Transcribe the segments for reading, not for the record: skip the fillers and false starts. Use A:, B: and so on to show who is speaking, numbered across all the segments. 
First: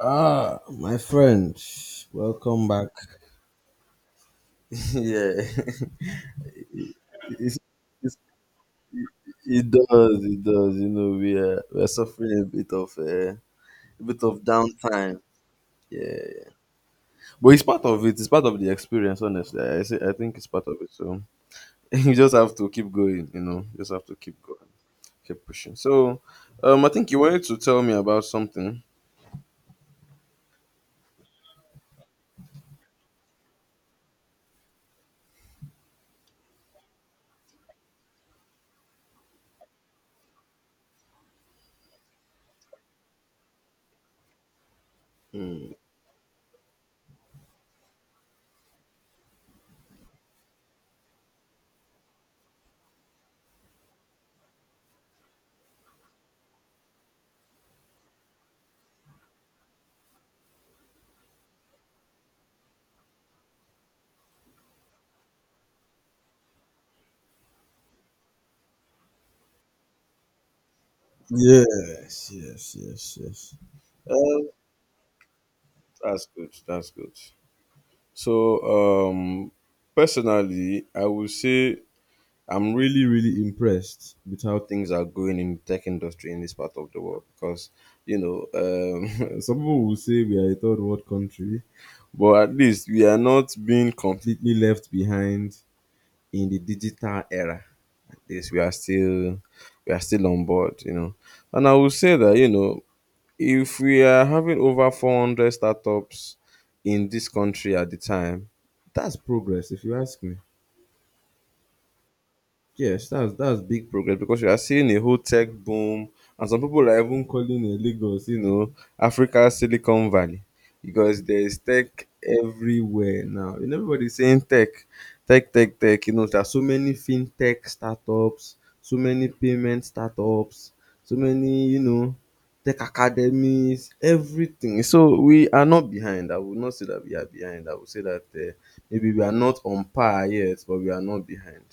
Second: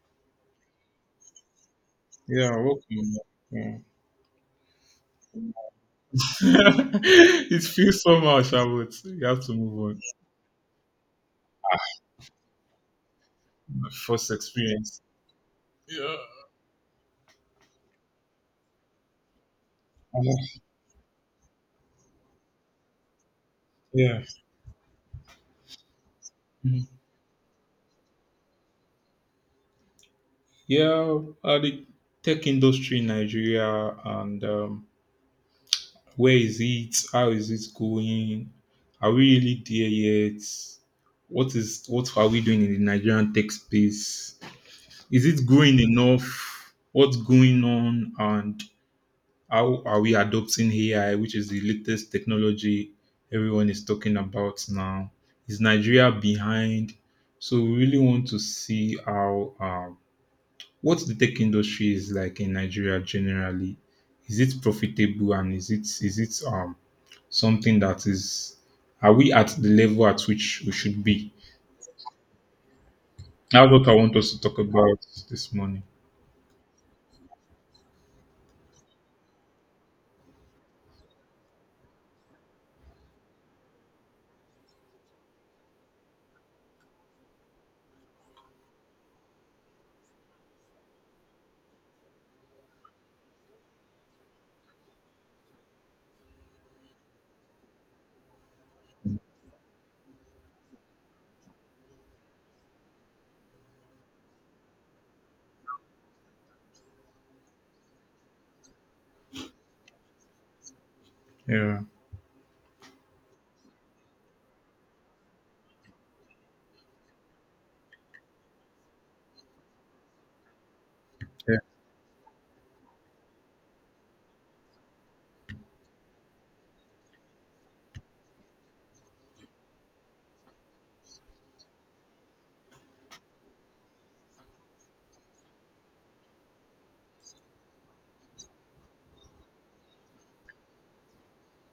A: Ah, my friend,
B: Yeah,
A: welcome back.
B: welcome. Yeah.
A: yeah, it's,
B: it feels
A: it's,
B: so much, I would. You have to
A: it
B: move on.
A: does. It does. You know, we are suffering a
B: My
A: bit
B: first
A: of
B: experience.
A: downtime. Yeah,
B: Yeah.
A: yeah, but it's part of it. It's part of the experience. Honestly, I say, I think it's
B: Uh,
A: part of it. So you just have to keep going. You know, just have to
B: Yeah.
A: keep going, keep pushing. So,
B: Mhm.
A: I think you wanted to tell me about something.
B: Yeah. The tech industry in Nigeria and where is it? How is it going? Are we really there yet? What are we doing in the Nigerian tech space? Is it
A: Hmm.
B: growing enough? What's going on? How are we adopting AI, which is the latest technology everyone is talking about now? Is Nigeria behind? So we really want to see how what the tech industry is like in Nigeria generally. Is it profitable and is it something that is are we at the level at which we should be?
A: Yes, yes, yes, yes.
B: That's what I want us to
A: Uh,
B: talk about this morning.
A: that's good. That's good. So personally, I would say I'm really, really impressed with how things are going in the tech industry in this part of the world because you know some people will say we are a third world country, but at least we are not being completely left behind in the digital era. This we are still on board, you know. And I would say that, you know, if we are having over 400 startups in this country at the time, that's progress, if you ask me.
B: Yeah,
A: Yes, that's big progress because you are seeing a whole tech boom, and some people are even calling it Lagos, you know, Africa Silicon Valley, because there is
B: yeah,
A: tech everywhere now. And everybody's saying tech, tech. You know, there are so many fintech startups, so many payment startups, so many, you know, tech academies, everything. So we are not behind. I would not say that we are behind. I would say that maybe we are not on par yet, but we are not behind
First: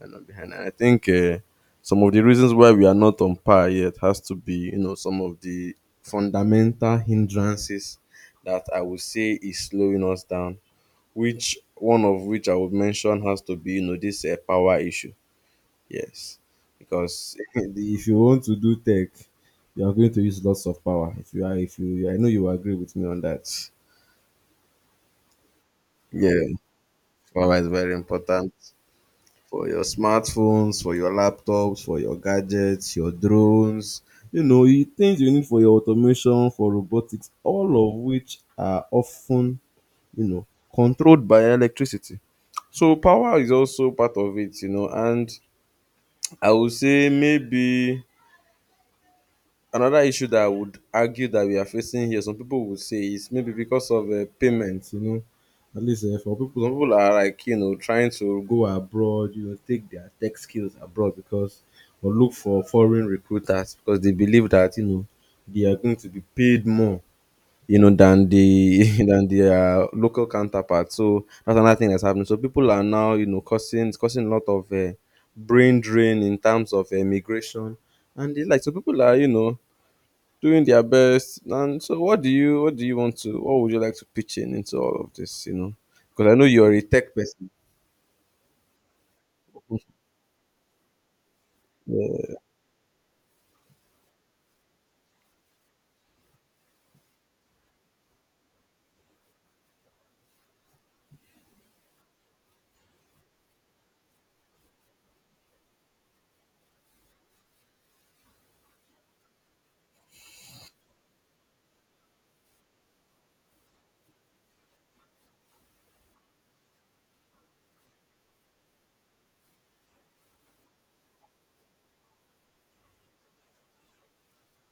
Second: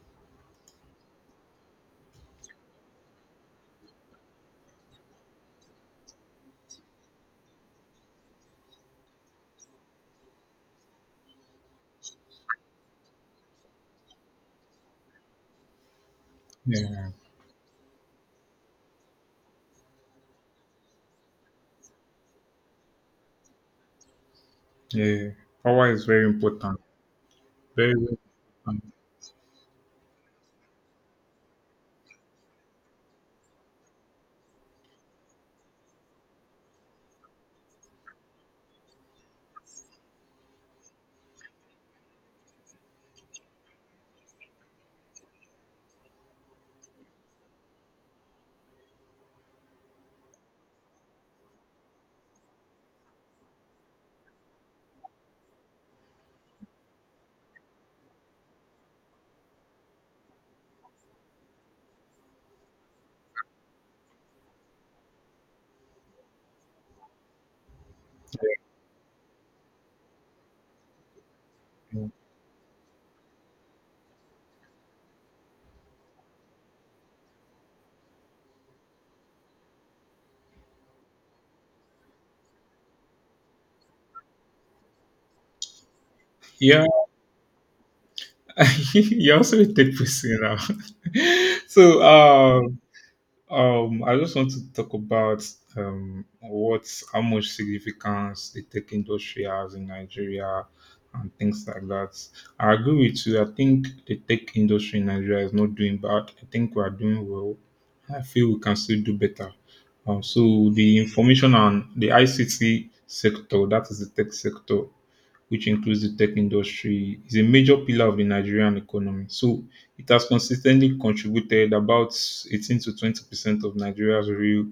A: And I think some of the reasons why we are not on par yet has to be, you know, some of the fundamental hindrances that I would say is slowing us down. Which one of which I would mention has to be, you know, this power issue. Yes,
B: yeah,
A: because if you want to do tech, you are going to use lots of power. If you are, if you, I know you agree with me on that.
B: yeah. Power is very
A: Yeah,
B: important.
A: power is very
B: Very, very
A: important for your smartphones, for your laptops, for your gadgets, your drones, you know, you things you need for your automation, for robotics, all of which are often, you know, controlled by electricity. So power is also part of it, you know. And I would say maybe another issue that I would argue that we are facing here, some people would say is maybe because of payments, you know. At least, for people, some people are like, you know, trying to go abroad, you know, take their tech skills abroad or look for foreign recruiters because they believe that, you know, they are going to be paid more, you know, than the than their local counterparts. So that's another thing that's
B: important.
A: happening. So people are now, you know, causing it's causing a lot of brain drain in terms of immigration, and it's like so people are, you know, doing their best. And so, what would you like to pitch in into all of this? You know, because I know you're a
B: Yeah.
A: tech person.
B: you are also a tech person now. so
A: Yeah.
B: um um I just want to talk about what how much significance the tech industry has in Nigeria and things like that. I agree with you. I think the tech industry in Nigeria is not doing bad. I think we are doing well. I feel we can still do better. So the information and the ICT sector, that is the tech sector, which includes the tech industry, is a major pillar of the Nigerian economy. So it has consistently contributed about 18 to 20% of Nigeria's real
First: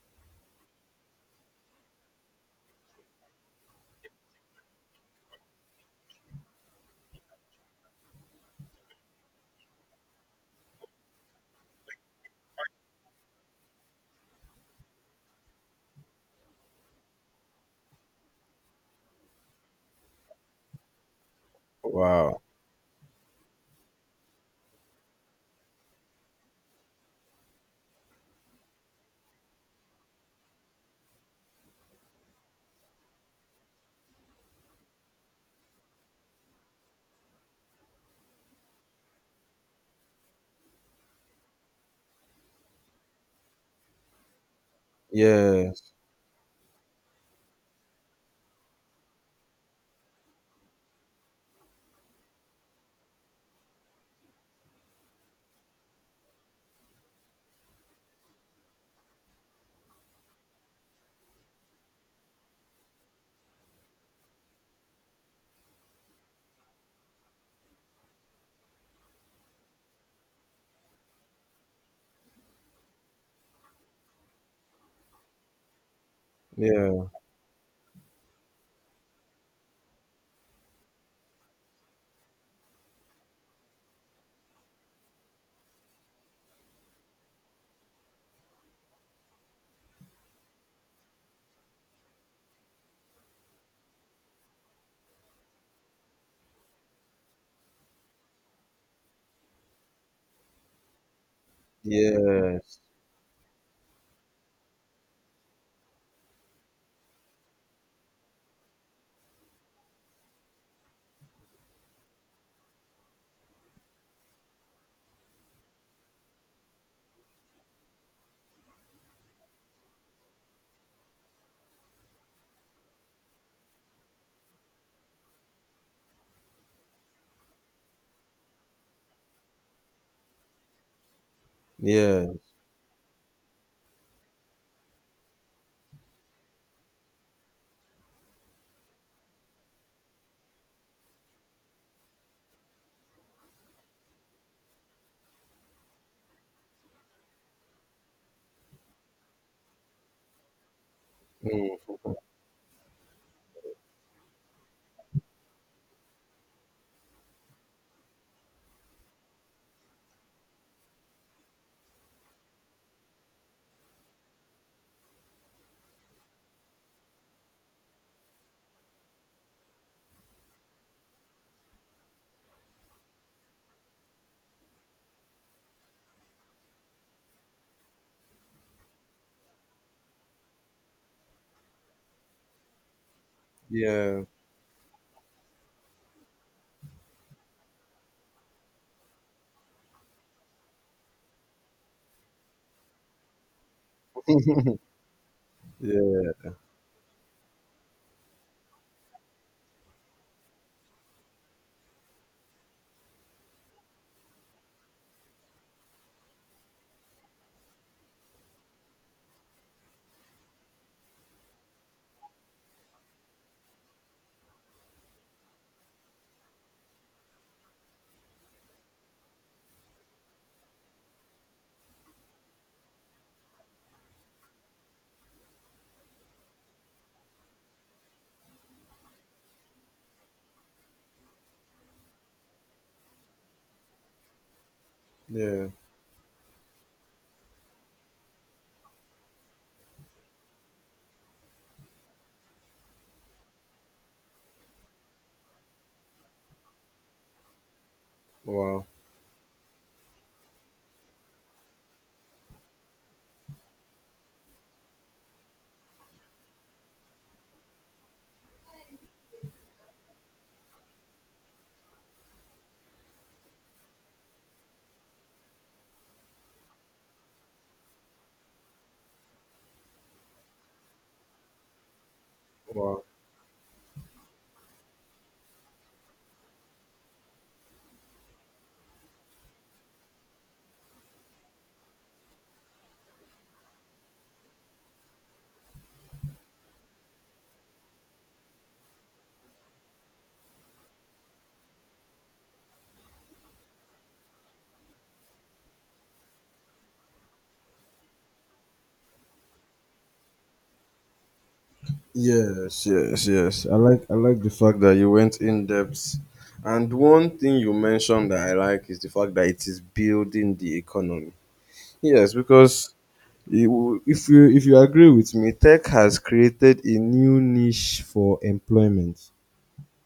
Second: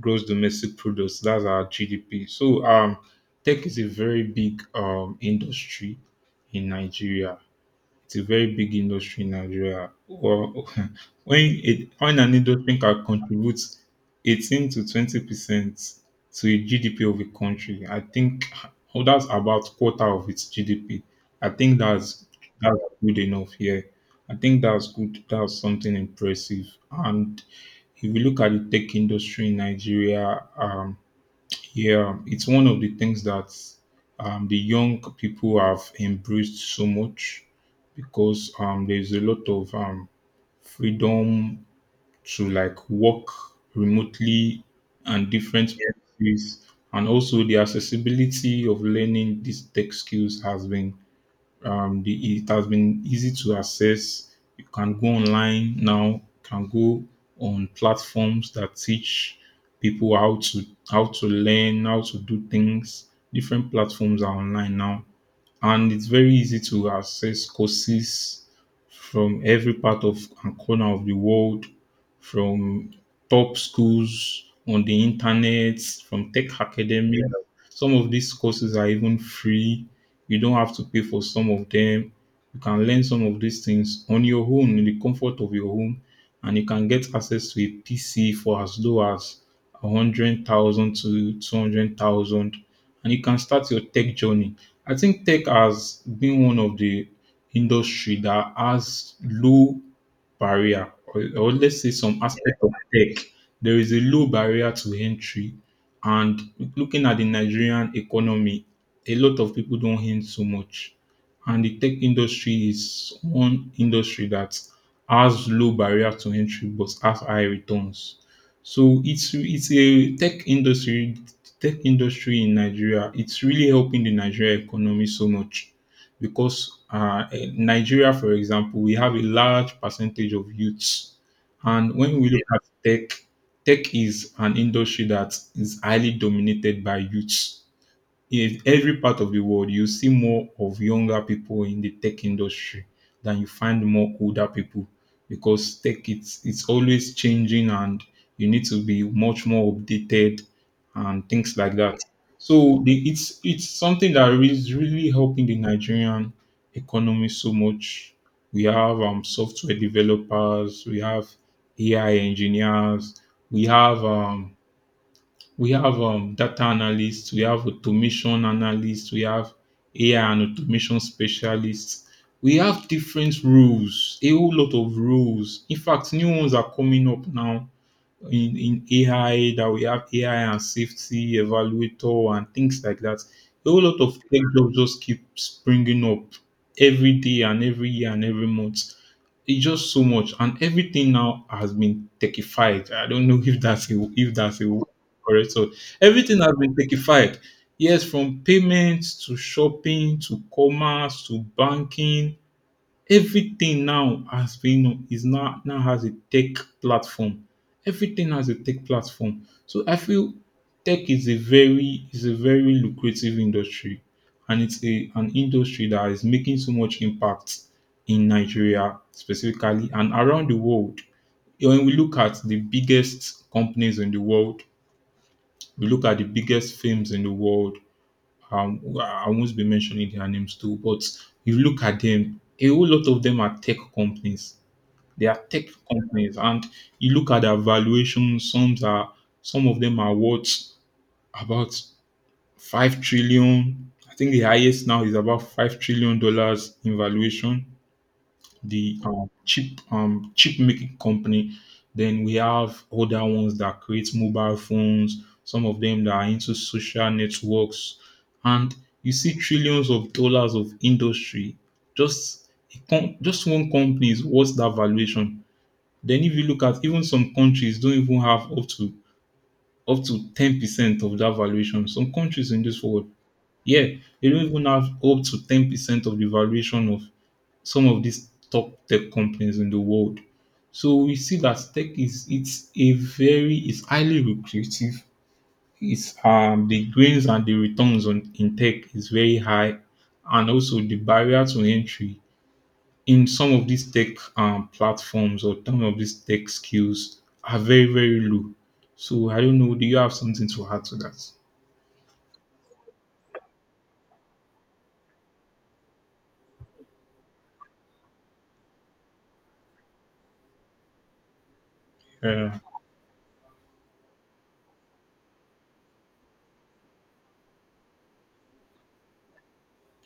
B: gross domestic products. That's our GDP. So tech is a very big industry in Nigeria. It's a very big industry in Nigeria. Well, when an industry can contribute 18 to 20% to the GDP of a country, I think oh, that's about quarter of its GDP. I think that's
A: Wow.
B: that's good enough here. I think that's good. That's something impressive. And if you look at the tech industry in Nigeria, yeah, it's one of the things that the young people have embraced so much because there's a lot of freedom to like work remotely and different Yeah.
A: Yes.
B: places, and also the accessibility of learning these tech skills has been it has been easy to access. You can go online now, can go on platforms that teach people how to learn, how to do things. Different platforms are online now and it's very easy to access courses from every part of and corner of the world, from top schools on the internet, from tech
A: Yeah.
B: academic. Yeah. Some of these courses are even free. You don't have to pay for some of them. You can learn some of these things on your own in the comfort of your home and you can get access to a PC for as low as 100,000 to 200,000 and you can start your tech journey. I think tech has been one of the industry that has low barrier, or let's say some aspect of
A: Yes.
B: tech. There is a low barrier to entry and looking at the Nigerian economy, a lot of people don't earn so much. And the tech industry is one industry that has low barrier to entry but has high returns. So it's a tech industry in Nigeria. It's really helping the Nigeria economy so much because in Nigeria, for example, we have a large percentage of youths, and when
A: Yeah.
B: we look at tech, tech is an industry that is highly dominated by youths in every part of the world, you see more of younger people in the tech industry than you find more older people because tech it's always changing and you need to be much more updated and things like
A: Mm.
B: that. So it's something that is really helping the Nigerian economy so much. We have software developers, we have AI engineers, we have um, we have data analysts, we have automation analysts, we have AI and automation specialists. We have different rules, a whole lot of rules. In fact, new ones are coming up now in AI that we have AI and safety evaluator and things like that. A whole lot of
A: Yeah.
B: tech jobs just keep springing up every day and every year and every month. It's just so much, and everything now has been techified. I don't know if that's a word correct. So everything
A: Yeah.
B: has been techified. Yes, from payments to shopping to commerce to banking everything now has been is now now has a tech platform. Everything has a tech platform. So I feel tech is a very lucrative industry, and it's a an industry that is making so much impact in Nigeria specifically and around the world. When we look at the biggest companies in the world, we look at the biggest firms in the world, I won't be mentioning their names too, but you look at them, a whole lot of them are tech companies. They are tech
A: Yeah.
B: companies, and you look at their valuation. Some of them are worth about 5 trillion. I think the highest now is about $5 trillion in valuation
A: Wow.
B: the chip making company. Then we have other ones that create mobile phones. Some of them that are into social networks, and you see trillions of dollars of industry. Just just one company is worth that valuation. Then if you look at even some countries don't even have up to 10% of that valuation. Some countries in this
A: Wow.
B: world, yeah, they don't even have up to 10% of the valuation of some of these top tech companies in the world. So we see that tech is it's a very it's highly lucrative. It's the gains and the returns on in tech is very high, and also the barrier to entry in some of these tech platforms or some of these tech skills are very very low. So I don't know. Do you have something to add to that?
A: Yes. Yes. Yes. I like the fact that you went in depth. And one thing you mentioned that I like is the fact that it is building the economy. Yes,
B: Yeah.
A: because if you agree with me, tech has created a new niche for employment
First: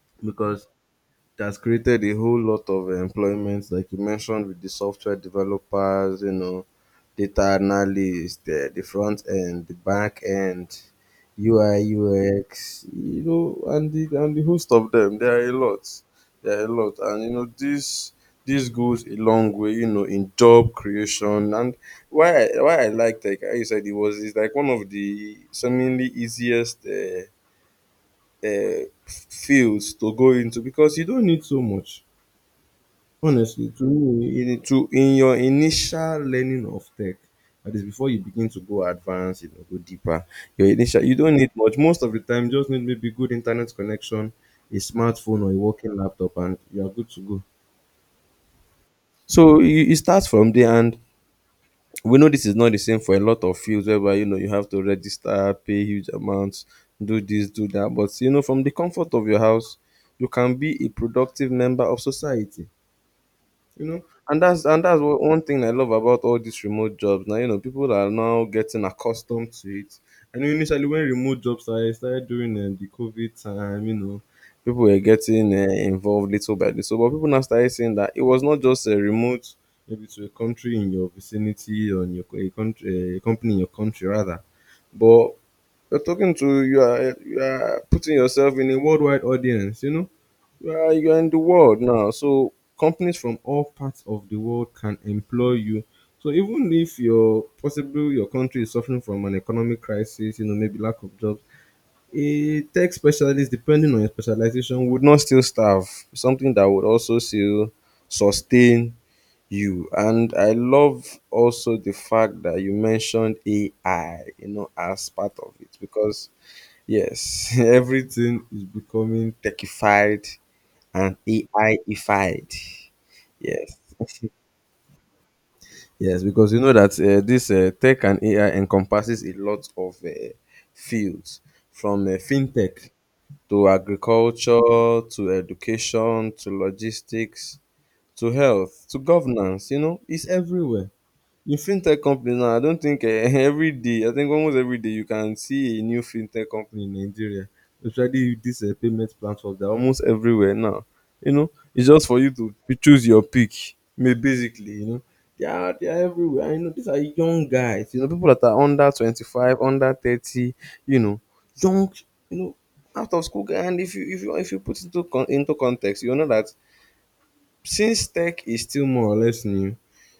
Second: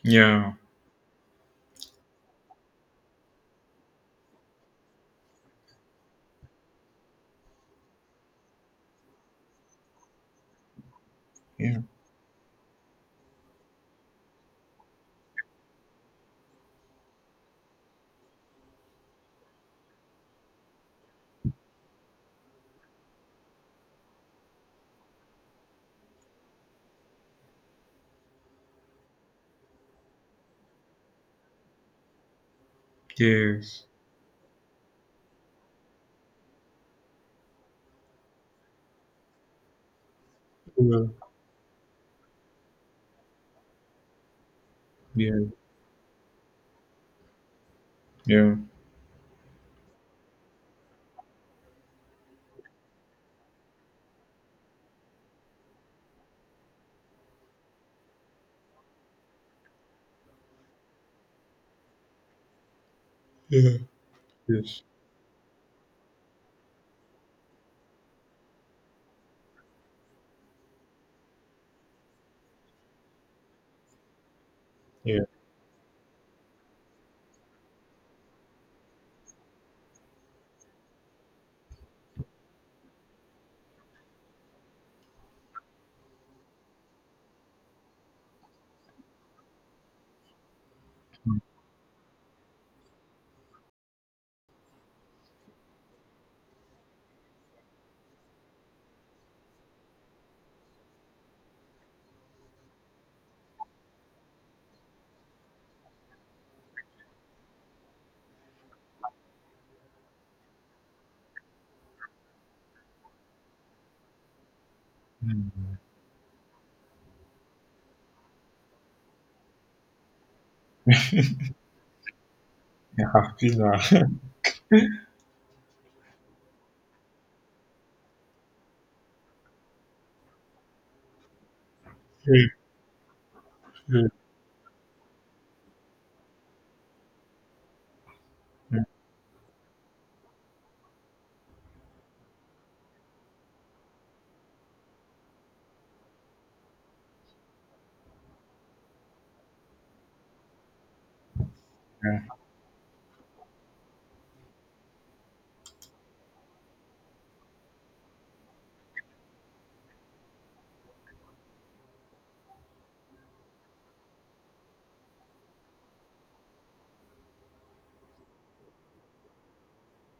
B: Yeah.
A: because that's created a whole lot of employment, like you mentioned, with the software developers, you know, data analysts, the front end, the back end, UI,
B: Yeah.
A: UX, you know, and the host of them. There are a lot. There are a lot, and you know, this goes a long way, you know, in job creation. And why I like tech, how said it was, it's like one of the seemingly easiest fields to go into because you don't need so much. Honestly,
B: Yes.
A: to me, in your initial learning of tech, that is before you begin to go advanced, you know, go deeper. Your initial,
B: Yeah.
A: you don't need much. Most of the time, you just need maybe good internet connection, a smartphone
B: Yeah.
A: or a working laptop, and you are good to go.
B: Yeah.
A: So you start from there, and we know this is not the same for a lot of fields whereby, you know, you have to register, pay huge amounts, do this, do that. But, you know, from the comfort of your house, you can be a productive member of society,
B: Yeah.
A: you know. And
B: Yes.
A: that's what one thing I love about all these remote jobs now. You know, people are now getting accustomed to it. I know initially when remote jobs started during the COVID time, you know, people were
B: Yeah.
A: getting involved little by little, but people now started saying that it was not just a remote maybe to a country in your vicinity or in your a company in your country rather. But you're talking to you are putting yourself in a worldwide audience, you know. Well, you're in the world now, so companies from all parts of the world can employ you. So even if your possibly your country is suffering from an economic crisis, you know, maybe lack of jobs, a tech specialist, depending on your specialization, would not still starve. Something that would also still sustain you. And I love also the fact that you mentioned AI, you know, as part of
B: Mm.
A: it because yes, everything is becoming techified and AI-ified.
B: Yeah, pizza.
A: Yes. Yes, because you know that this tech and AI encompasses a lot of fields from
B: Yeah,
A: fintech to
B: yeah,
A: agriculture to education to logistics to health to governance. You know, it's everywhere. In fintech companies now, I don't think every day, I think almost every day you can see a new fintech company in Nigeria, especially with this payment platform. They're almost everywhere now. You know, it's just for you
B: yeah,
A: to choose your pick. I mean, basically, you know, they are everywhere. I know these are young guys, you know, people that are under 25, under 30, you know, young, you know, out of school guy. And if you put into into context, you know that since tech is still more or less new,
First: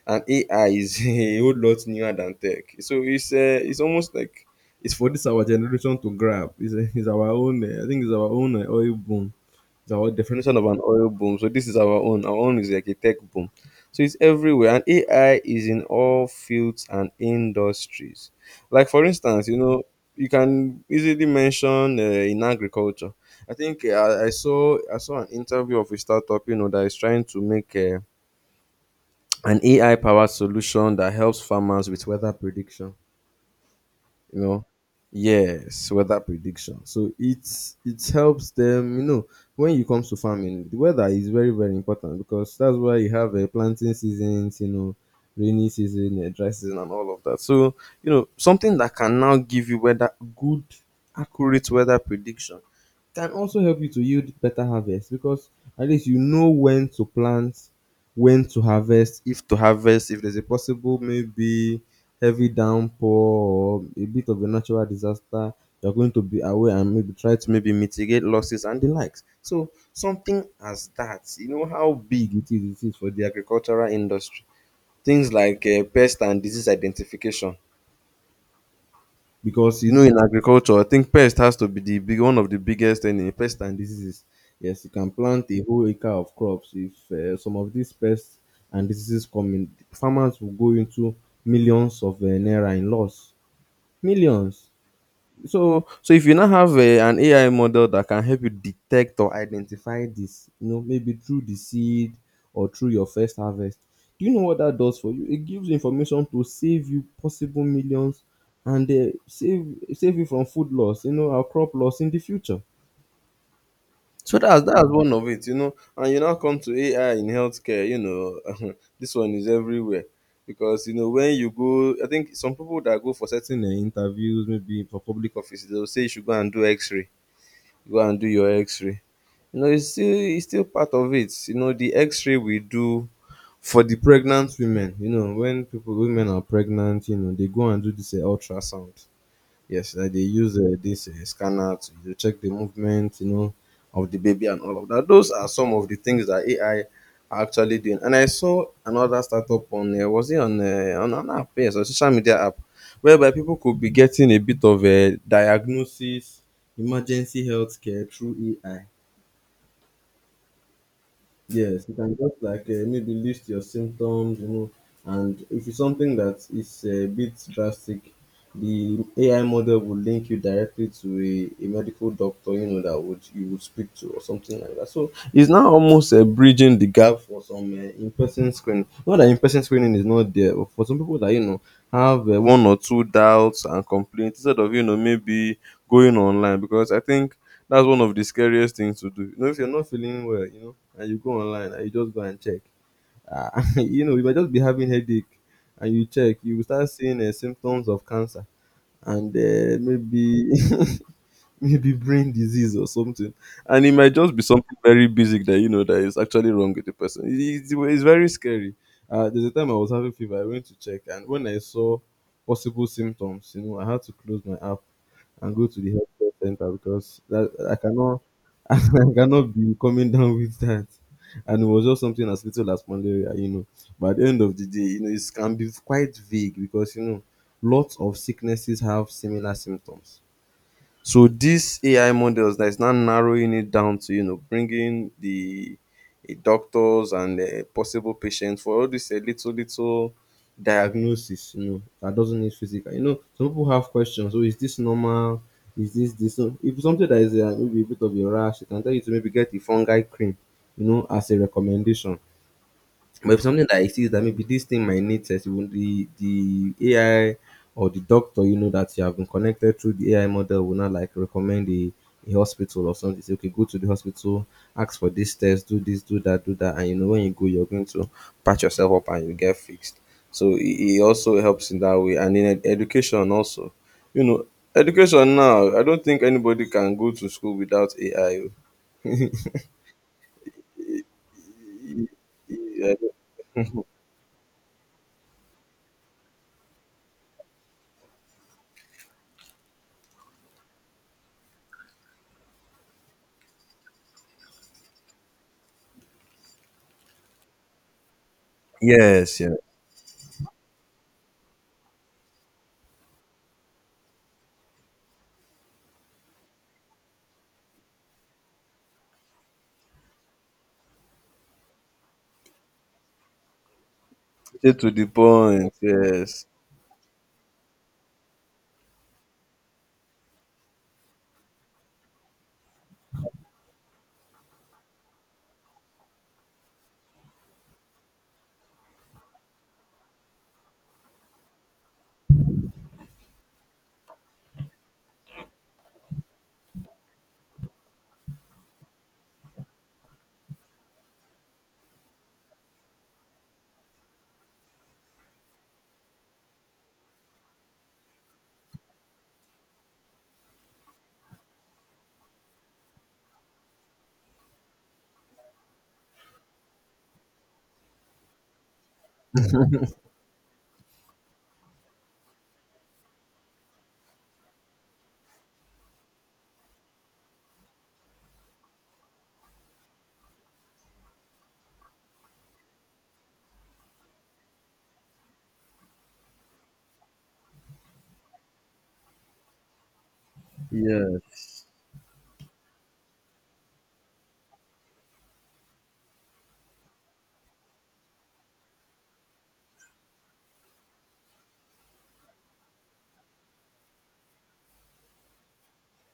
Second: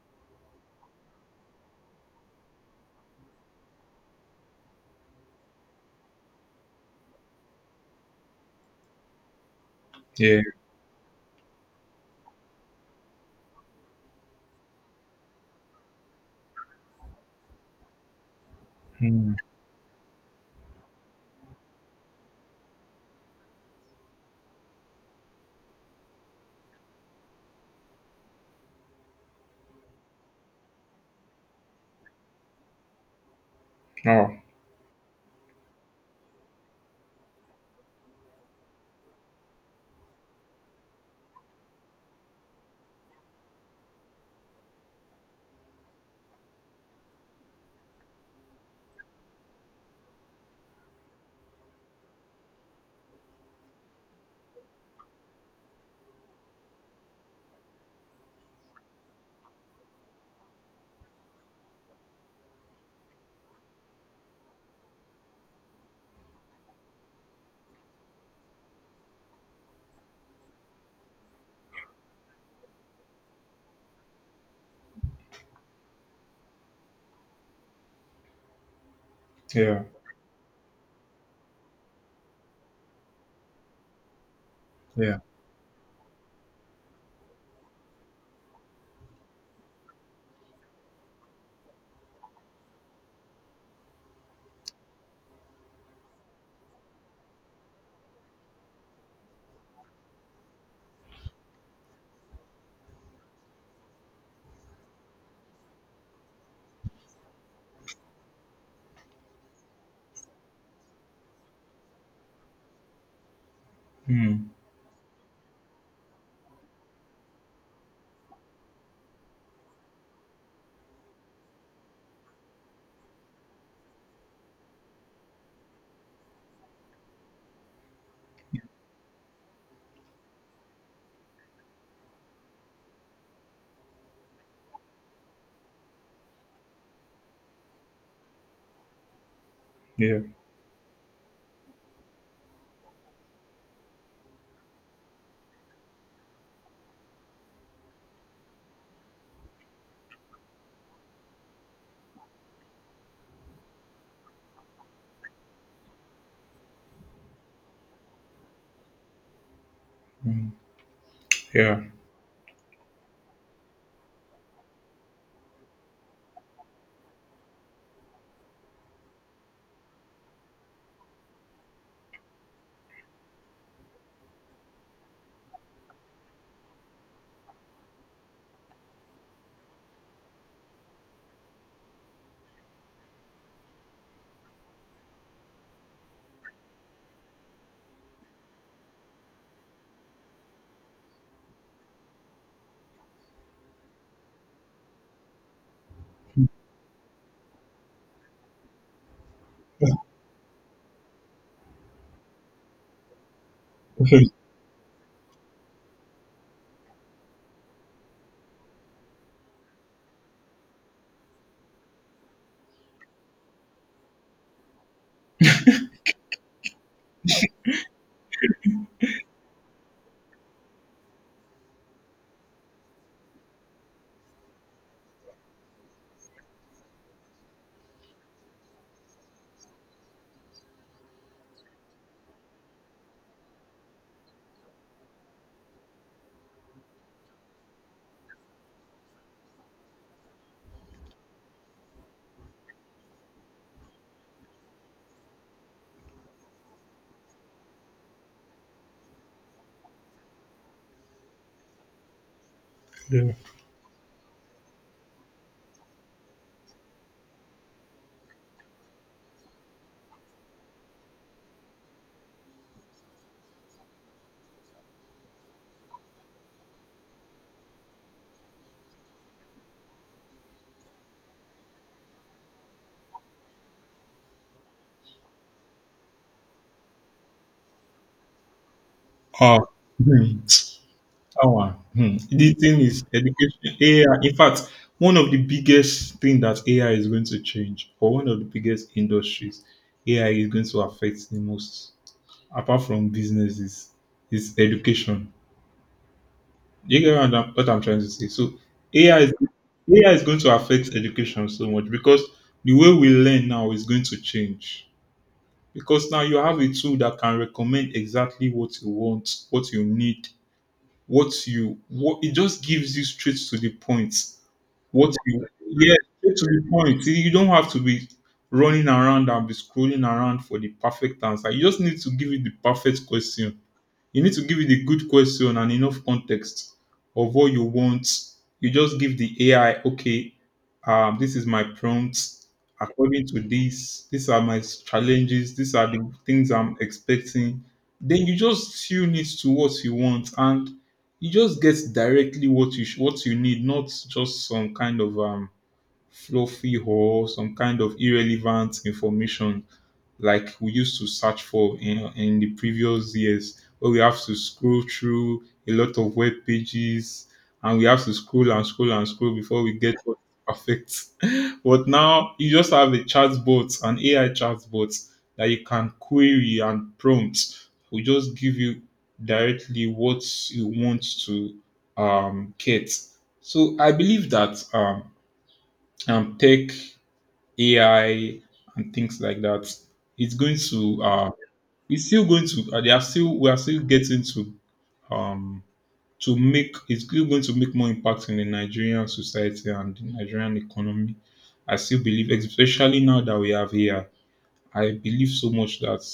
A: and AI is a whole lot newer than tech, so it's almost like it's for this our generation to grab. It's our own. I think it's our own oil boom. It's our
B: yeah.
A: definition of an oil boom. So this is our own. Our own is like a tech boom. So it's everywhere, and AI is in all fields and industries. Like for
B: Mm.
A: instance, you know, you can easily mention in agriculture. I think I saw an interview of a startup, you know, that is trying to make an AI powered solution that helps farmers with weather prediction.
B: Oh,
A: You know, yes, weather prediction. So it's it helps them, you know, when it comes to farming. The weather is very, very important because that's why you have a planting seasons, you know, rainy season, a dry season, and all of that. So, you know, something that can now give you weather, good, accurate weather prediction can also help you to yield better harvest because at least you know when to plant, when to harvest, if there's a possible maybe heavy downpour or a bit of a natural disaster, you're going to be aware and maybe try to maybe mitigate losses and the likes. So something as that, you know how big it is for the agricultural industry. Things like pest and disease identification. Because
B: yeah,
A: you know in agriculture, I think pest has to be the big one of the biggest enemy, pest and diseases. Yes, you can
B: yeah.
A: plant a whole acre of crops. If some of these pests and diseases come in, farmers will go into millions of naira in loss, millions. So so if you now have an AI model that can help you detect or identify this, you know, maybe through the seed or through your first harvest, do you know what that does for you? It gives information to save you possible millions and save you from food loss, you know, or crop loss in the future. So
B: Mm.
A: that's one of it, you know. And you now come to AI in healthcare, you know, this one is everywhere because you know when you go, I think some people that go for certain interviews, maybe for public offices, they'll say you should go and do X-ray, go and do your X-ray. You know, it's still part of it. You know, the X-ray we do for the pregnant women. You know, when people women are pregnant, you know, they go and do this ultrasound. Yes, I
B: Yeah,
A: dey use this scanner to, you know, check the movement, you know, of the baby and all of that. Those are some of the things that AI are actually doing. And I saw another startup on was it on an app, yes, a social media app, whereby people could be getting a bit of a diagnosis, emergency healthcare through AI.
B: mm. Yeah,
A: Yes, you can just like maybe list your symptoms, you know, and if it's something that is a bit drastic, the AI model will link you directly to a medical doctor, you know, that would you would speak to or something like that. So it's now almost bridging the gap for some in-person screening. Not that in-person screening is not there, but for some people that, you know, have one or two doubts and complaints instead of, you know, maybe going online because I think that's one of the scariest things to do. You know, if you're not feeling well, you know, and you go online and you just go and check, ah, you know, you might just be having headache, and you check, you will start seeing symptoms of cancer and maybe maybe brain disease or something, and it might just be something very basic that, you know, that is actually wrong with the person. It's very scary. There's a time I was having fever, I went to check, and when I saw possible symptoms, you know, I had to close my app and go to the healthcare center because that I cannot, I cannot be coming down with that. And it was just something as little as malaria, you know. But at the end of the day, you know, it can be quite vague because, you know, lots of sicknesses have similar symptoms. So these AI models that is now narrowing it down to, you know, bringing the doctors and possible patients for all these little, little diagnosis, you know, that doesn't need physical. You know, some people have questions. So is this normal? Is this this? So if something that is maybe a bit of a rash, it can tell you to maybe get the fungi cream, you know, as a recommendation.
B: yeah.
A: But if something that exists that maybe this thing might need test, even the AI or the doctor, you know that you have been connected through the AI model will not like recommend a hospital or something. Say, okay, go to the hospital, ask for this test, do this, do that, do that, and you know when you go, you're going to patch yourself up and you get fixed. So it also helps in that way, and in education also, you know, education now. I don't think anybody can go to school without AI. Oh.
B: Oh, hmm. That one. Hmm. The thing
A: I.
B: is education. AI. In fact, one of the biggest thing that AI is going to change, or one of the biggest industries AI is going to affect the most, apart from businesses, is education. Do you get what I'm trying to say? So AI is
A: Yes, yeah.
B: AI is going to affect education so much because the way we learn now is going to change. Because now you have a tool that can recommend exactly what you want, what you need, what it just gives you straight to the point.
A: Straight to the
B: What you
A: point.
B: yeah, straight
A: Yes.
B: to the point. You don't have to be running around and be scrolling around for the perfect answer. You just need to give it the perfect question you need to give it a good question and enough context of what you want. You just give the AI, okay, this is my prompt. According to this, these are my challenges. These are the things I'm expecting. Then you just tune it to what you want, and you just get directly what you need, not just some kind of fluffy or some kind of irrelevant information like we used to search for in the previous years, where we have to scroll through a lot of web pages and we have to scroll before we get what's perfect. but now you just have a chatbot, an AI chatbot that you can query and prompt. We just give you directly what you want to get. So I believe that tech AI and things like that, it's going to uh
A: Yes,
B: it's still going to they are still we are still getting um to make it's still going to make more impact in the Nigerian society and the Nigerian economy. I still believe, especially now that we have AI, I believe so much that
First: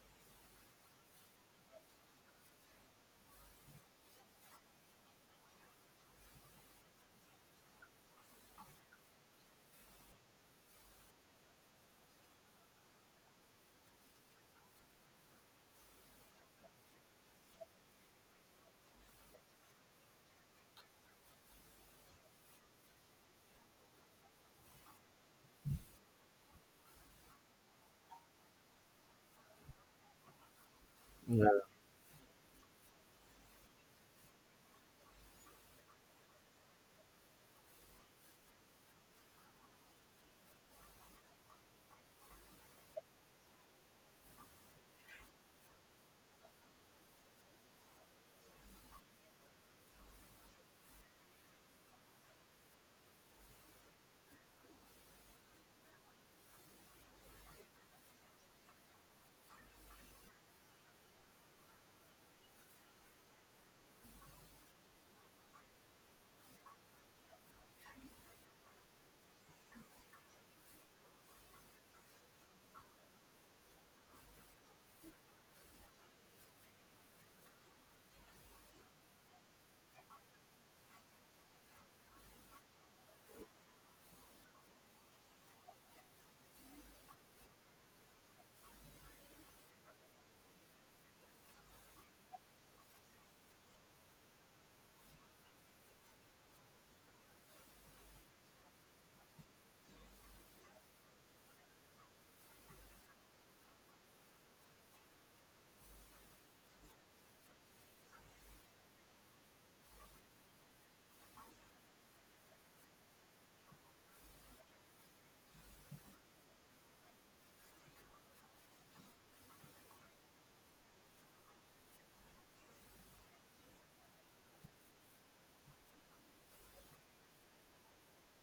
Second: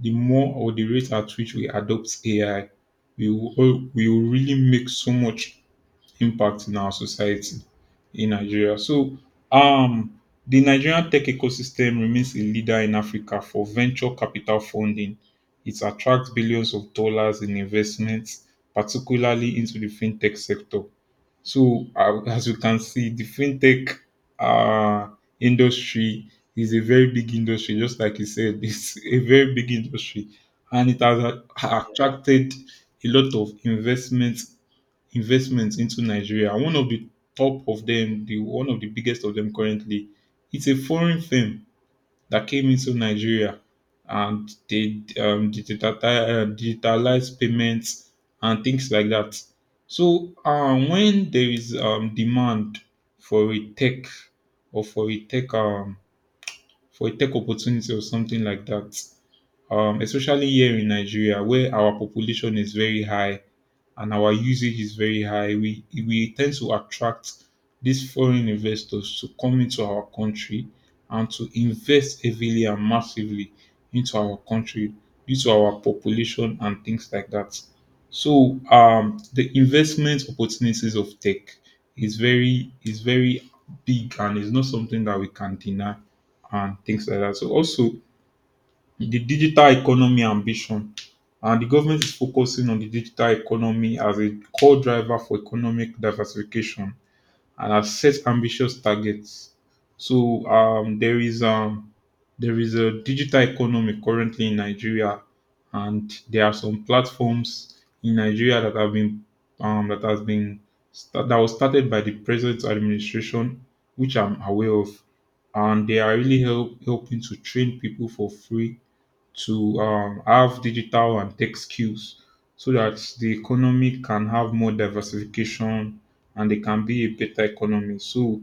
B: the more or the rate at which we adopt AI, we will really make so much impact in our society in Nigeria. So, um, the Nigerian tech ecosystem remains a leader in Africa for venture capital funding. It attracts billions of dollars in investments, particularly into the fintech sector. So, as you can see, the fintech uh, industry is a very big industry, just like you said, it's a very big industry, and it has
A: yes,
B: attracted a lot of investments into Nigeria. One of the one of the biggest of them currently, it's a foreign firm that came into Nigeria and they digitalized payments and things like that. So when there is demand for a tech or for a tech um, for a tech opportunity or something like that, especially here in Nigeria where our population is very high and our usage is very high, we tend to attract these foreign investors to come into our country and to invest heavily and massively into our country due to our population and things like that. So the investment opportunities of tech is very big, and it's not something that we can deny and things like that. So also the digital economy ambition. And the government is focusing on the digital economy as a core driver for economic diversification and has set ambitious targets. So there is a digital economy currently in Nigeria, and there are some platforms in Nigeria that have been um, that has been that was started by the present administration, which I'm aware of, and they are really helping to train people for free to have digital and tech skills so that the economy can have more diversification and they can be a better economy. So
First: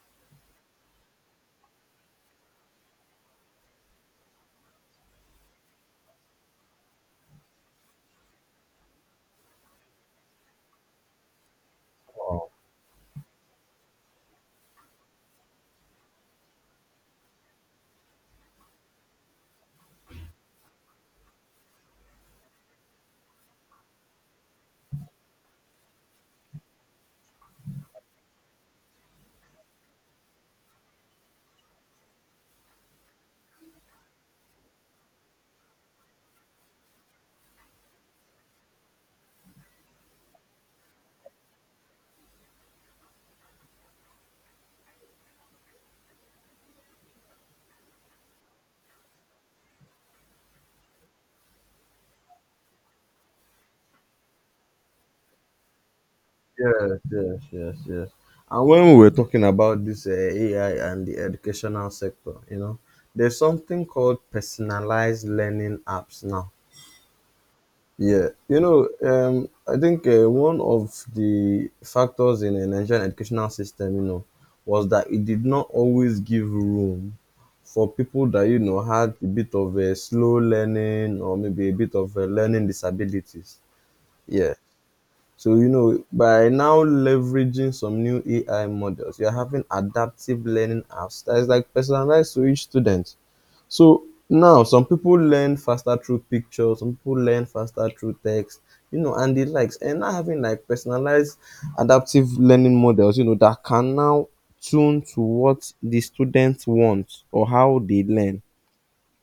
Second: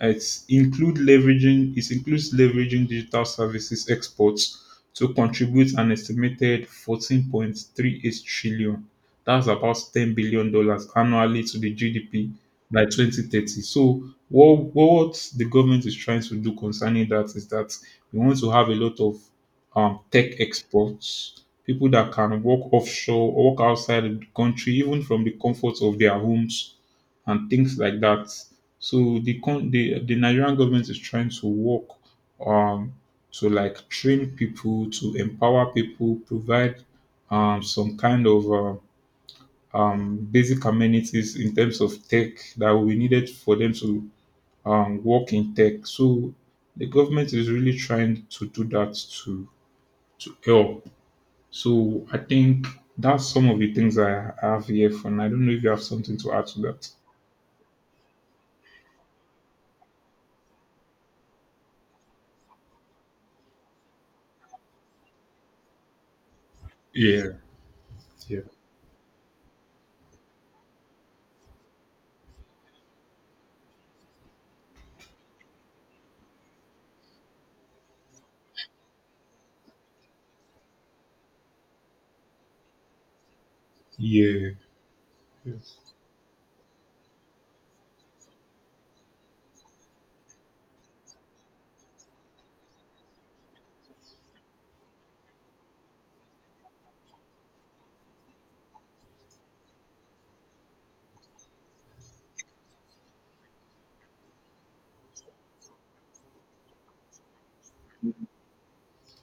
B: it includes leveraging digital services exports to contribute an estimated 14.38 trillion. That's about 10 billion dollars annually to the GDP by 2030. So what the government is trying to do concerning that is that we want to have a lot of tech exports, people that can work offshore, work outside of the country, even from the comfort of their homes and things like that. So the con the Nigerian government is trying to work um to like train people, to empower people, provide some kind of basic amenities in terms of tech that will be needed for them to work in tech. So the government is really trying to do that to help. So I think that's some of the things I have here for now. I don't know if you have something to add to that.
A: yes, yes, yes, yes. And when we were talking about this AI and the educational sector, you know, there's something called personalized learning apps now.
B: Yeah,
A: Yeah,
B: yeah,
A: you know, I think one of the factors in the Nigerian educational system, you know, was that it did not always give room for people that, you know, had a bit of a slow learning or maybe a bit of a learning disabilities.
B: yeah,
A: Yeah. So, you
B: yes,
A: know, by now leveraging some new AI models, you're having adaptive learning apps that is like personalized to each student. So now some people learn faster through pictures, some people learn faster through text, you know, and the likes. And now having like personalized adaptive learning models, you know, that can now tune to what the students want or how they learn.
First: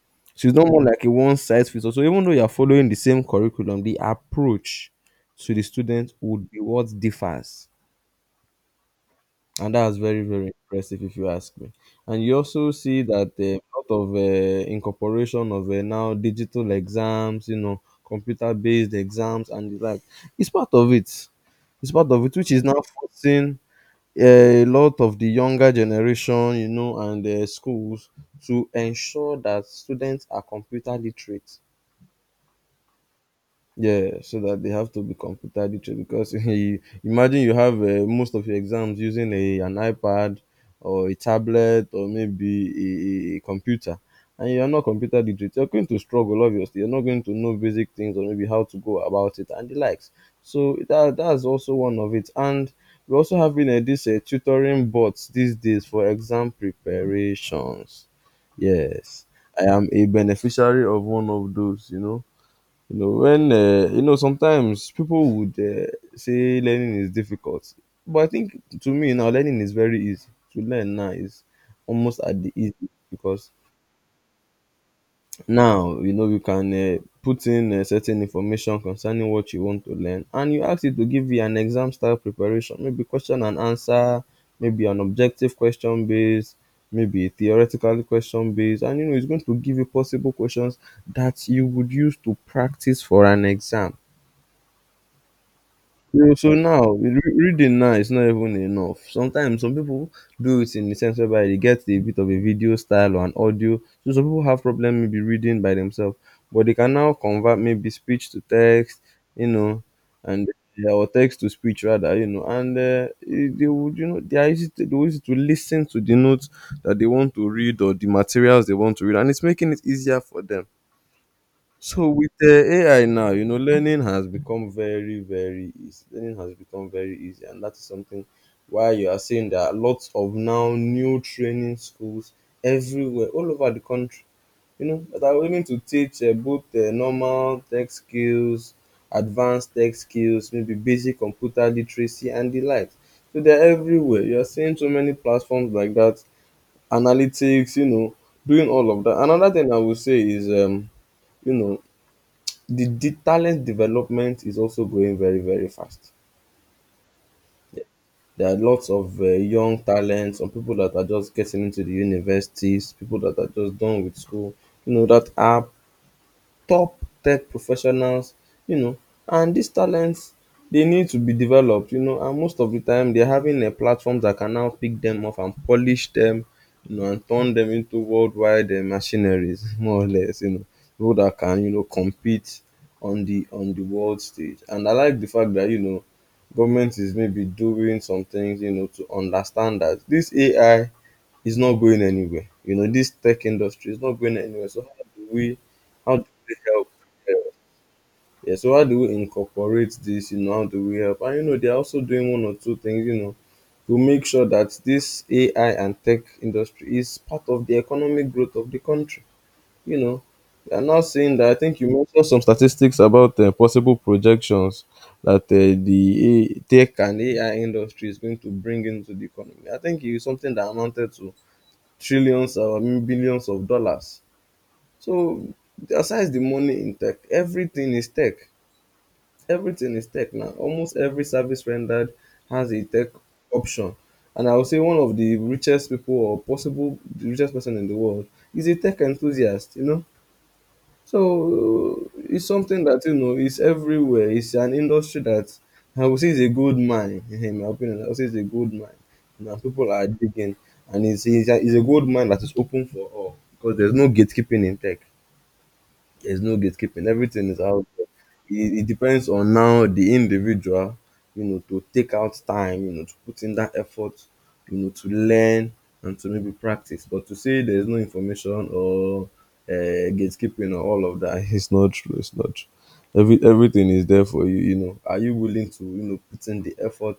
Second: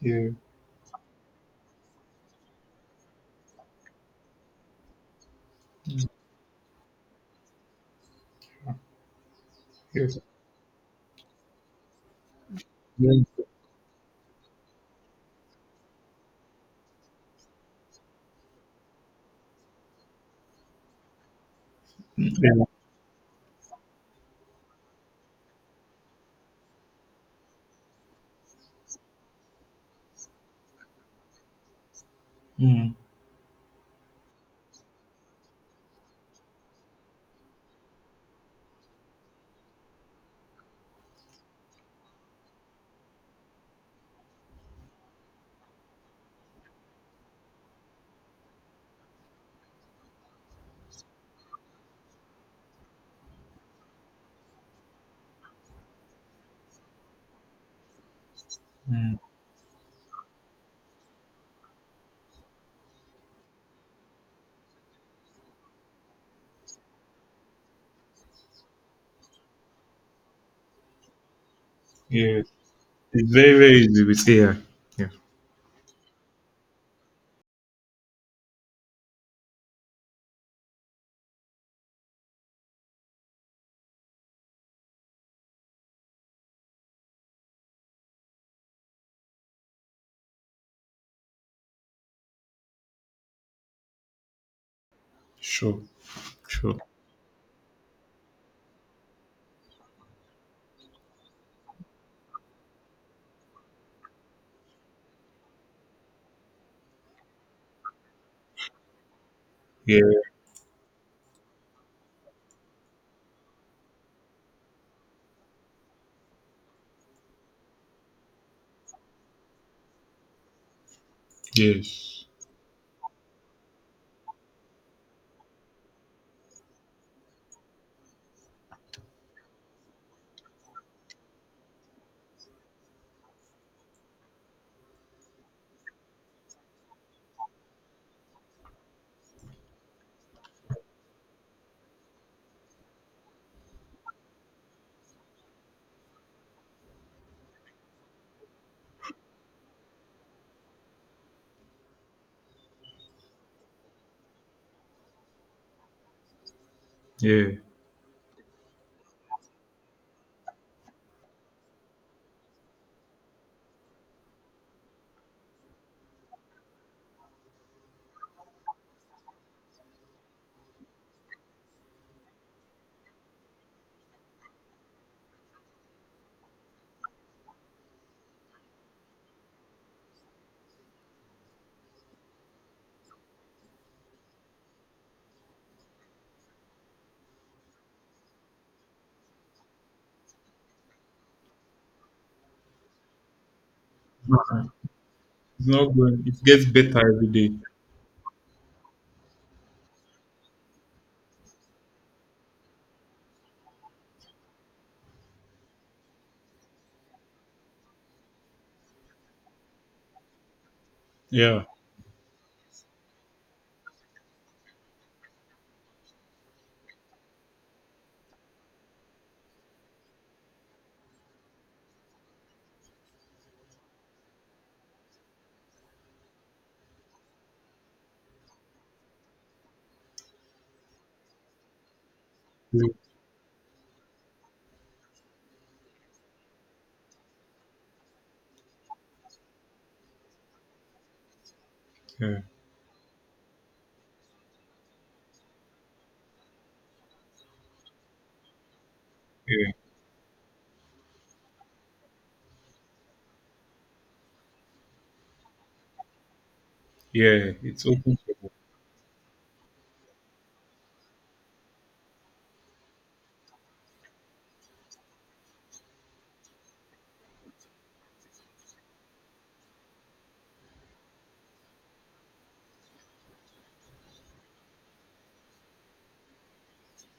B: yeah.
A: She's not more like a one size fits all. So even though you're following the same curriculum, the approach to the student would be what differs. And that's
B: Yes.
A: very, very impressive if you ask me. And you also see
B: Mm.
A: that a lot of incorporation of now digital exams, you know, computer based exams and the like. It's part of it. It's part of it, which is
B: Yeah.
A: now forcing a lot of the younger generation, you know, and schools to ensure that students are computer literate.
B: Mm,
A: Yeah, so that they have to be computer literate because you, imagine you have most of your exams using a an iPad or a tablet or maybe a computer, and you are not computer literate. You're going to struggle, obviously. You're not going to know basic things or maybe how to go about it and the likes. So that that's also one of it. And we're also having this tutoring bots these days for exam preparations.
B: mm.
A: Yes, I am a beneficiary of one of those. You know, when you know, sometimes people would say learning is difficult, but I think to me now learning is very easy. To learn now is almost at
B: Yes.
A: the easy
B: It's
A: because
B: very, very easy with AI. Yeah.
A: now you know you can put in certain information concerning what you want to learn, and you ask it to give you an exam style preparation, maybe question and answer, maybe an objective question based, maybe a theoretical question based, and you know it's going to give you possible questions that you would use to practice for an exam.
B: Sure,
A: So, so
B: sure.
A: now reading now is not even enough. Sometimes some people do it in the sense whereby they get a bit of a video style or an audio. So some people have problem maybe reading by themselves, but they can now convert maybe speech to text, you know,
B: Yeah.
A: and yeah, or text to speech rather, you know, and it- they would, you know, they were easy to listen to the notes that they want to read or the materials they want to read, and it's making it easier for them. So
B: Yes.
A: with the AI now, you know, learning has become very, very easy. Learning has become very easy, and that is something why you are seeing there are lots of now new training schools everywhere, all over the country. You know, that are willing to teach both normal tech skills, advanced tech skills, maybe basic computer literacy, and the like. So they're everywhere. You are seeing so many platforms like that, analytics. You know, doing all of that. Another thing I would say is, you know, the talent development is also growing very, very fast.
B: Yeah.
A: There are lots of young talents, some people that are just getting into the universities, people that are just done with school. You know, that are top tech professionals um and dis talents dey need to be developed and most of the time they're having a platform that can now pick them up and polish them, you know, and turn them into worldwide machineries, more or less, you know, people that can, you know, compete on the world stage. And I like the fact that, you know, government is maybe doing some things, you know, to understand that this AI is not going anywhere, you know, this tech industry is not going anywhere, so how do we.
B: It's not
A: How
B: going.
A: do
B: It
A: we
B: gets
A: help?
B: better every
A: Yeah.
B: day.
A: Yeah, so how do we incorporate this? You know, how do we help? And you know, they're also doing one or two things, you know, to make sure that this AI and tech industry is part of the economic growth of the country. You know, they are now saying that I
B: Yeah.
A: think you mentioned some statistics about possible projections that the tech and AI industry is going to bring into the economy. I think it's something that amounted to trillions or I mean, billions of dollars, so aside the money in tech, everything is tech. Everything is tech now. Almost every service rendered has a
B: Yeah.
A: tech option. And I would say one of the richest people or possible the richest person in the world is a tech enthusiast, you know. So
B: Yeah.
A: it's something that you know is everywhere. It's an industry that I would say is a gold mine, in my opinion. I would say it's a gold mine. Now
B: Yeah.
A: people are digging and it's a gold mine that is open for all because there's no gatekeeping in tech. There's no gatekeeping. Everything
B: Yeah.
A: is out
B: It's
A: there.
B: open.
A: It depends on now the individual, you know, to take out time, you know, to put in that effort, you know, to learn and to maybe practice. But to say there's no information or gatekeeping or all of that, it's not true. It's not true. Every everything is there for you. You know, are you willing to, you know, put in the effort?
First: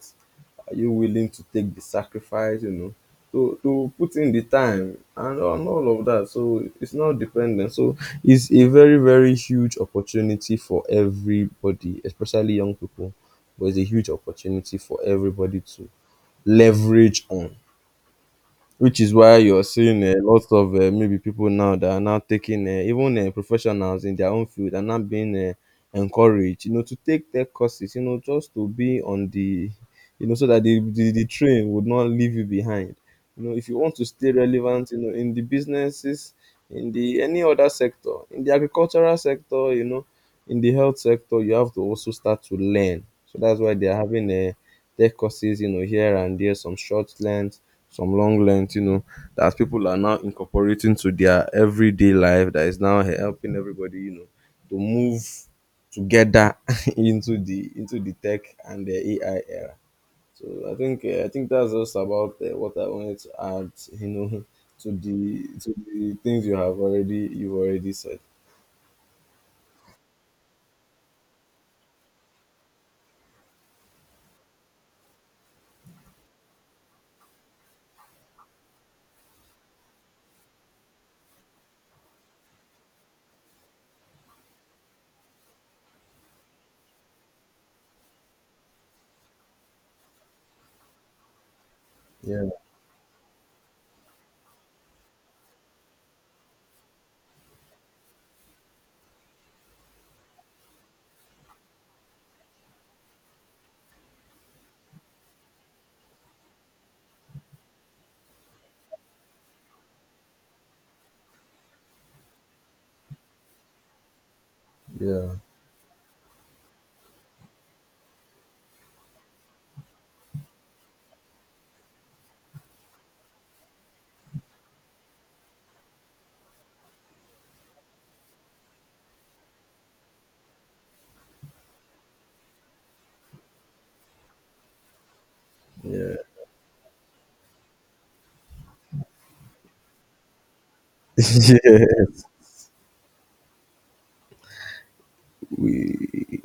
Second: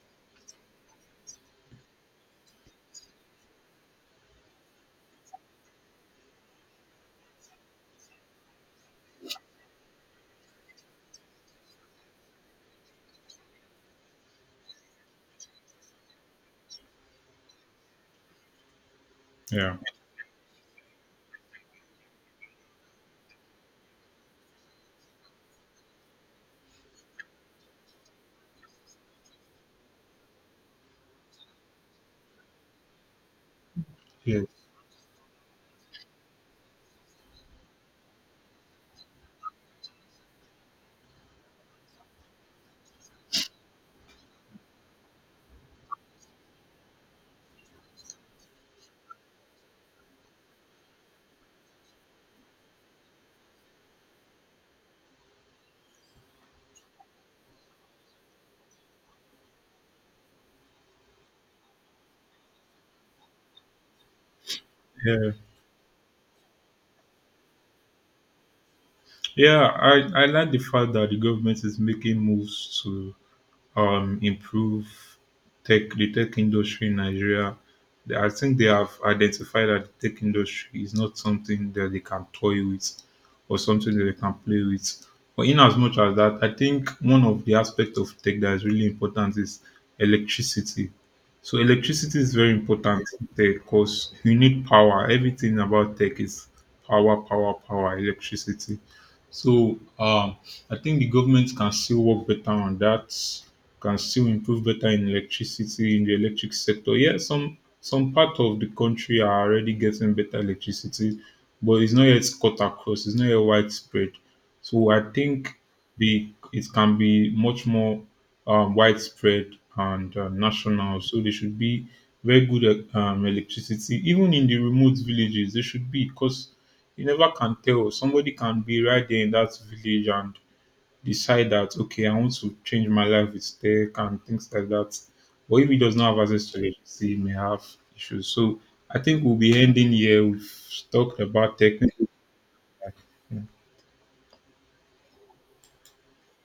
A: Are you willing to take the sacrifice? You know, to put in the time and on all of that. So it's not dependent. So it's a very very huge opportunity for everybody, especially young people. But it's a huge opportunity for everybody to leverage on, which is why you're
B: Yeah.
A: seeing a lot of maybe people now that are now taking even professionals in their own field are now being encouraged, you know, to take tech courses, you know, just to be on the, you know, so that the train would not leave you behind. You know, if you want to stay
B: Yeah.
A: relevant, you know, in the businesses, in the any other sector, in the agricultural sector, you know, in the health sector, you have to also start to learn. So that's why they are having tech courses, you know, here and there, some short length some long length, you know, that people are now incorporating to their everyday life that is now helping everybody, you know, to move together into the tech and the AI era. So I think that's just about what I wanted to add, you know,
B: Yeah.
A: to the things you have already you've already said.
B: Yeah. I like the fact that the government is making moves to improve tech the tech industry in Nigeria. They- I think they have identified that the tech industry is not something that they can toy with or something that they can play with. But in as much as that, I think one of the aspects of tech that is really important is electricity. So electricity is
A: Yeah,
B: very important because you need power. Everything about tech is power, power, power, electricity. So I think the government can still work better on that, can still improve better in electricity in the electric sector. Yeah, some part of the country are already getting better electricity, but it's not yet cut across, it's not yet widespread. So I
A: yeah,
B: think the it can be much more widespread and national. So there should be very good electricity, even in the remote villages. There should be because you never can tell. Somebody can be right there in that village and decide that, okay, I want to change my life with tech and things like that. But if he does
A: yeah.
B: not have access to it, he may have issues. So I think we'll be ending here. We've talked about tech.
A: Yeah. We